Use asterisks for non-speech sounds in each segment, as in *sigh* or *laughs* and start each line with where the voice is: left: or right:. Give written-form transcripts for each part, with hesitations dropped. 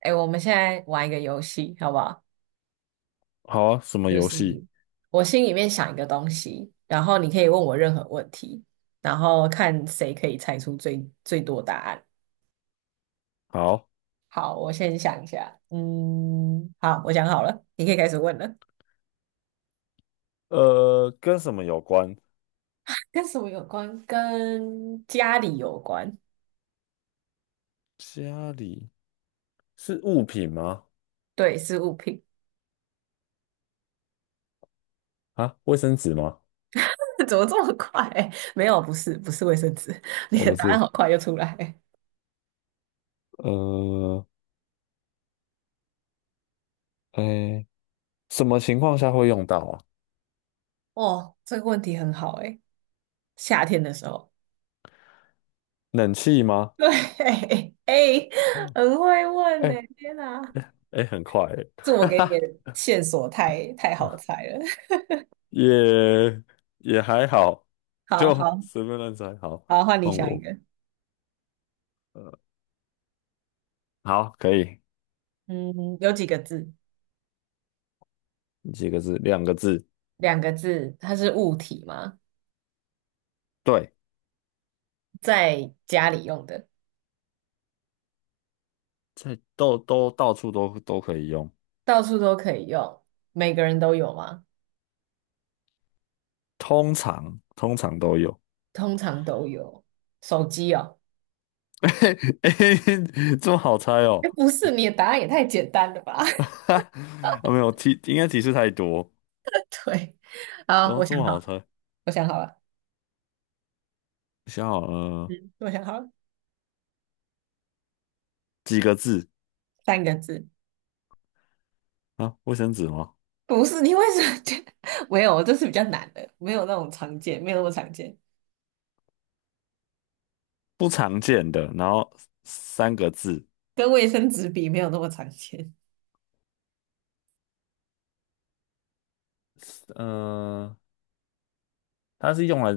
right: 哎，我们现在玩一个游戏，好不好？
left: 好啊，什么
right: 就
left: 游
right: 是
left: 戏？
right: 我心里面想一个东西，然后你可以问我任何问题，然后看谁可以猜出最多答案。
left: 好。
right: 好，我先想一下。嗯，好，我想好了，你可以开始问了。
left: 跟什么有关？
right: 跟什么有关？跟家里有关。
left: 家里是物品吗？
right: 对，是物品。
left: 啊，卫生纸吗？
right: *laughs* 怎么这么快？没有，不是，不是卫生纸。*laughs* 你
left: 哦，
right: 的
left: 不
right: 答
left: 是。
right: 案好快就出来。
left: 呃，哎，什么情况下会用到啊？
right: 哦，这个问题很好诶，夏天的时候。
left: 冷气吗？
right: 对，*laughs* 哎、
left: 嗯，
right: 很会问呢、
left: 哎
right: 天哪，
left: 哎，很快欸
right: 这
left: *laughs*
right: 我
left: 哈
right: 给你
left: 哈，
right: 的线索太好
left: *laughs*
right: 猜了。*laughs*
left: 也也还好，
right: 好
left: 就
right: 好
left: 随便乱猜。好，
right: 好，换你
left: 换
right: 想一
left: 我。
right: 个。
left: 呃，好，可以。
right: 嗯，有几个字？
left: 几个字？两个字，
right: 两个字，它是物体吗？
left: 对。
right: 在家里用的，
left: 在到处都可以用，
right: 到处都可以用，每个人都有吗？
left: 通常都有。
right: 通常都有。手机哦，
left: *laughs* 嘿嘿嘿这么好猜哦？
right: 哎，不是，你的答案也太简单了吧？
left: *laughs*
right: *laughs*
left: 哈，哦没有提，应该提示太多，
right: 对，好，
left: 然后
right: 我
left: 这
right: 想
left: 么
right: 好
left: 好
right: 了，
left: 猜。我
right: 我想好了，
left: 想好了。
right: 嗯，我想好了，
left: 几个字
right: 三个字。
left: 啊？卫生纸吗？
right: 不是，你为什么觉得 *laughs* 没有？这是比较难的，没有那种常见，没有那么常见，
left: 不常见的，然后三个字。
right: 跟卫生纸比没有那么常见。
left: 呃，它是用来，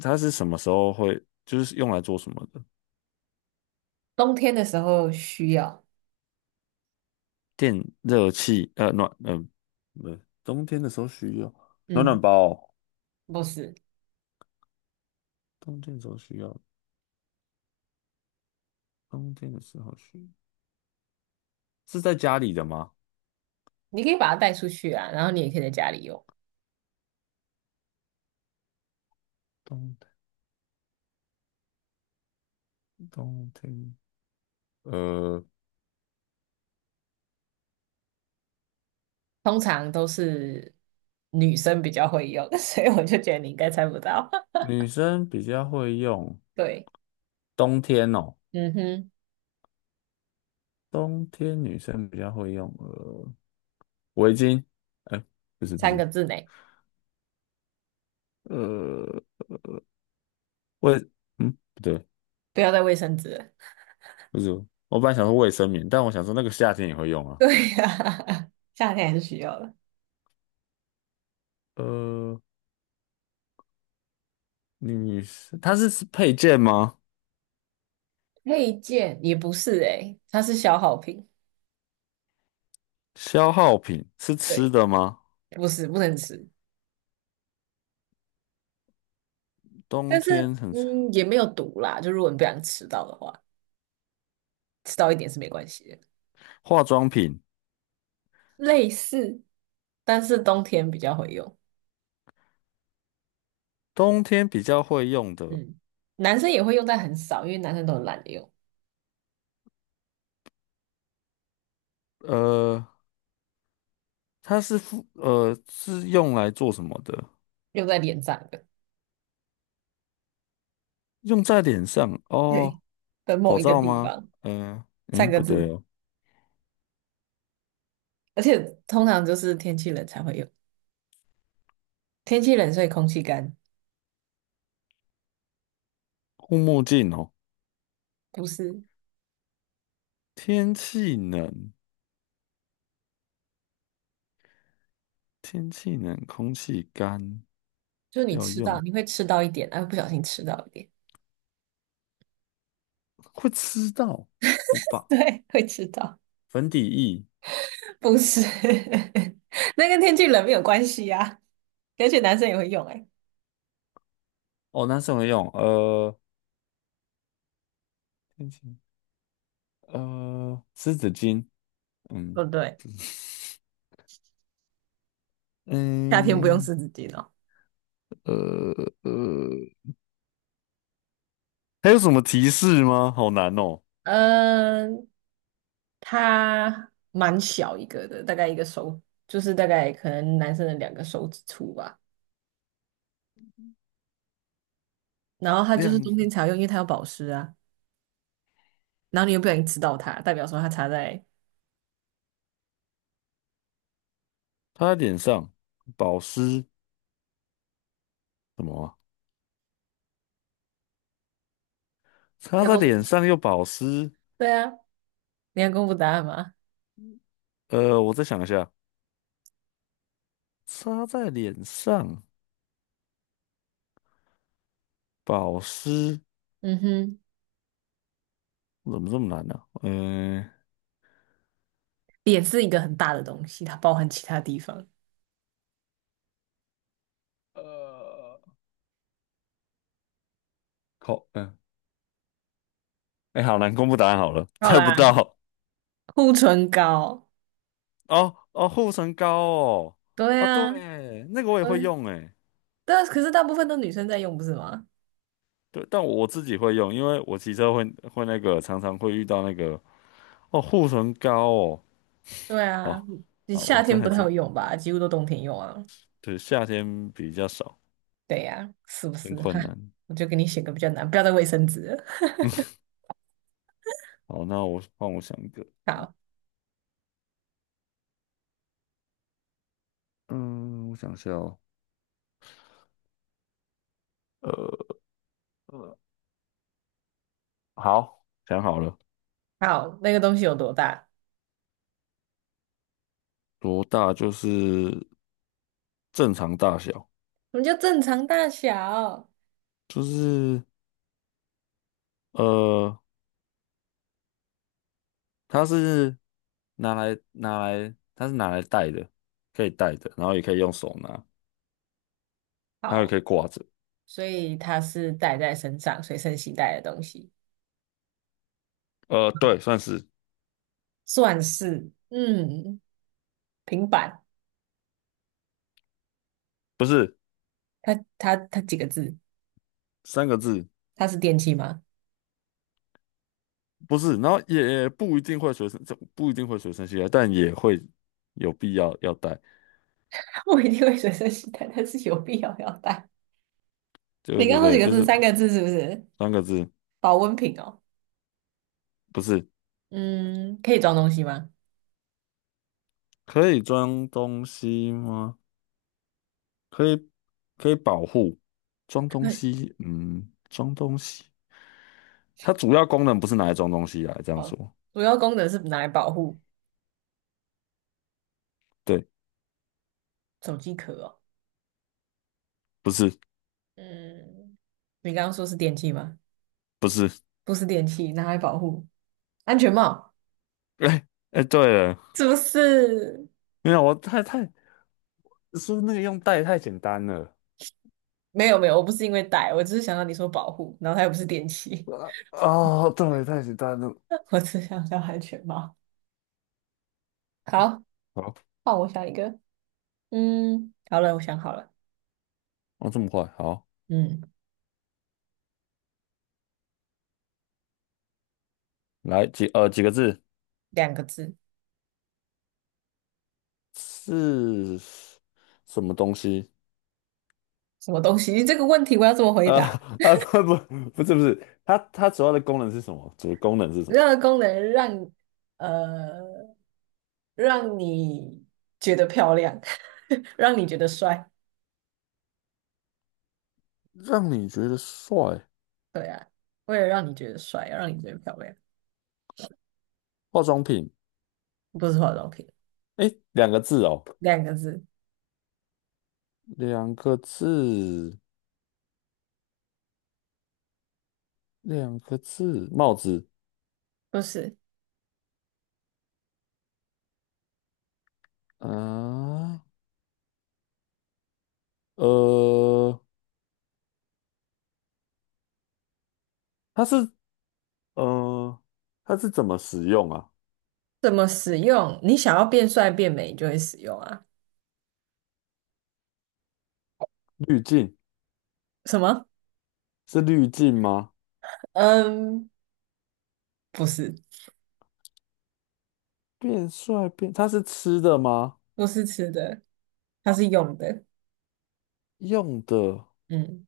left: 它是什么时候会，就是用来做什么的？
right: 冬天的时候需要，
left: 电热器，暖，不是。冬天的时候需要暖
right: 嗯，
left: 暖包哦？
right: 不是，
left: 冬天的时候需要，冬天的时候需要，是在家里的吗？
right: 你可以把它带出去啊，然后你也可以在家里用。
left: 冬天，冬天。呃，
right: 通常都是女生比较会用，*laughs* 所以我就觉得你应该猜不到。*laughs*
left: 女生比较会用。
right: 对，
left: 冬天哦，
right: 嗯哼，
left: 冬天女生比较会用围巾，哎、不是不
right: 三
left: 是。
right: 个字内，
left: 呃卫，嗯不对，
right: 不要带卫生纸了
left: 不是。我本来想说卫生棉，但我想说那个夏天也会用
right: *laughs*
left: 啊。
right: 对呀、*laughs* 夏天还是需要的。
left: 呃，女生它是配件吗？
right: 配件也不是诶、欸它是消耗品。
left: 消耗品是吃
right: 对，
left: 的吗？
right: 不是，不能吃。
left: 冬
right: 但是
left: 天很
right: 嗯，也没有毒啦，就如果你不想吃到的话，吃到一点是没关系的。
left: 化妆品，
right: 类似，但是冬天比较会用，
left: 冬天比较会用的。
right: 嗯，男生也会用，在很少，因为男生都很懒得用，
left: 呃，它是用来做什么的？
right: 用在脸上的
left: 用在脸上
right: 对，
left: 哦。
right: 的某
left: 口
right: 一个
left: 罩
right: 地
left: 吗？
right: 方，
left: 嗯、
right: 三
left: 嗯，
right: 个
left: 不对
right: 字，
left: 哦，
right: 而且通常就是天气冷才会用，天气冷所以空气干，
left: 护目镜哦。
right: 不是，
left: 天气冷，天气冷，空气干，
right: 就是
left: 要用
right: 你会吃到一点，然后不小心吃到一点，
left: 会吃到不
right: *laughs*
left: 吧？
right: 对，会吃到，
left: 粉底液
right: 不是，*laughs* 那跟天气冷没有关系啊，而且男生也会用、欸，
left: 哦，男生会用。天气湿纸巾。
right: 不
left: 嗯
right: 对，夏天不用
left: 嗯
right: 湿纸巾哦。
left: 呃呃，还有什么提示吗？好难哦。
right: 嗯，它蛮小一个的，大概一个手，就是大概可能男生的两个手指粗吧。然后它就是
left: 亮，
right: 冬天才要用，因为它有保湿啊。然后你又不小心吃到它，代表说它擦在
left: 擦在脸上，保湿什么啊擦
right: 要
left: 在
right: 公
left: 脸
right: 布，
left: 上又保湿。
right: 对啊，你要公布答案吗？
left: 我再想一下。擦在脸上，保湿，
right: 嗯哼，
left: 怎么这么难呢、嗯、
right: 脸是一个很大的东西，它包含其他地方。
left: 呃，口，嗯、哎，好难，公布答案好了，
right: 好
left: 猜不
right: 啦，
left: 到。
right: 护唇膏，
left: 哦哦，护唇膏哦，
right: 对
left: 哦
right: 啊，
left: 对，那个我也会
right: 对，
left: 用哎。
right: 但可是大部分都女生在用，不是吗？
left: 对，但我自己会用，因为我骑车会那个，常常会遇到那个，哦护唇膏哦。
right: 对啊，
left: 好
right: 你
left: 啊，我
right: 夏
left: 这
right: 天
left: 还
right: 不太
left: 真，
right: 有用吧？几乎都冬天用啊。
left: 对，夏天比较少，
right: 对呀、是不
left: 很
right: 是？*laughs* 哈，
left: 困难。
right: 我就给你选个比较难，不要再卫生纸了
left: *laughs* 好，那我帮我想一个。
right: *laughs* 好，
left: 嗯，我想一下哦。呃，呃好，想好了。
right: 好，那个东西有多大？
left: 多大就是正常大小，
right: 我们就正常大小。
left: 就是呃，它是拿来，它是拿来戴的，可以戴的，然后也可以用手拿，然后也
right: 好，
left: 可以挂着。
right: 所以它是带在身上，随身携带的东西，
left: 对，算是。
right: 算是嗯，平板。它几个字？
left: 三个字，
right: 它是电器吗？
left: 不是。然后也不一定会随身，这不一定会随身携带，但也会有必要要带。
right: *laughs* 我一定会随身携带，但是有必要要带。
left: 对
right: 你
left: 对
right: 刚说
left: 对，
right: 几个
left: 就
right: 字？
left: 是
right: 三个字是不是？
left: 三个字。
right: 保温瓶哦。
left: 不是。
right: 嗯，可以装东西吗？
left: 可以装东西吗？可以可以保护。装东
right: *laughs*
left: 西，嗯，装东西，它主要功能不是拿来装东西啊，这样
right: 好，
left: 说。
right: 主要功能是拿来保护
left: 对，
right: 手机壳哦。
left: 不是
right: 嗯，你刚刚说是电器吗？
left: 不是。
right: 不是电器，拿来保护安全帽，
left: *laughs* 哎哎，对了。
right: 是不是？
left: 没有，我太太说那个用袋太简单了？
right: 没有没有，我不是因为戴，我只是想到你说保护，然后它又不是电器，
left: 啊哦，对，太简单了。
right: *laughs* 我只想到安全帽。好，
left: 好，
right: 换我想一个。嗯，好了，我想好了。
left: 哦，这么快。好，
right: 嗯，
left: 来几几个字。
right: 两个字，
left: 是什么东西？
right: 什么东西？*laughs* 这个问题我要怎么回
left: 啊
right: 答？
left: 不是不是。它主要的功能是什么？主要功能是什么？
right: 任何功能让呃让你觉得漂亮，*laughs* 让你觉得帅。
left: 让你觉得帅，
right: 对啊，为了让你觉得帅，要让你觉得漂亮，
left: 化妆品。
right: 不是化妆品，
left: 哎，两个字哦，
right: 两个字，
left: 两个字，两个字，帽子。
right: 不是。
left: 啊，呃，它是呃，它是怎么使用啊？
right: 怎么使用？你想要变帅变美，你就会使用啊。
left: 滤镜，
right: 什么？
left: 是滤镜吗？
right: 嗯，不是，
left: 变帅变，它是吃的吗？
right: 不是吃的，它是用的。
left: 用的。
right: 嗯，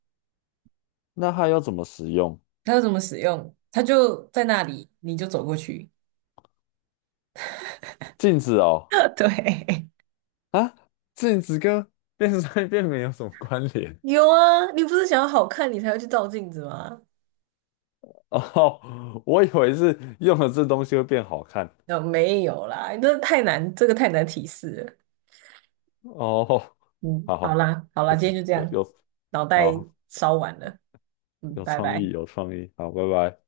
left: 那它要怎么使用？
right: 它要怎么使用？它就在那里，你就走过去。
left: 镜子哦，
right: *laughs* 对，
left: 啊，镜子跟变帅变美有什么关联？
right: 有啊，你不是想要好看，你才会去照镜子吗？
left: *laughs* 哦，我以为是用了这东西会变好看。
right: 那、没有啦，你这太难，这个太难提示了。
left: 哦，
right: 嗯，好
left: 好，
right: 啦，好
left: 不
right: 啦，今
left: 错。
right: 天就这
left: 有
right: 样，
left: 有
right: 脑袋
left: 好，
right: 烧完了。嗯，
left: 有
right: 拜
left: 创
right: 拜。
left: 意，有创意。好，拜拜。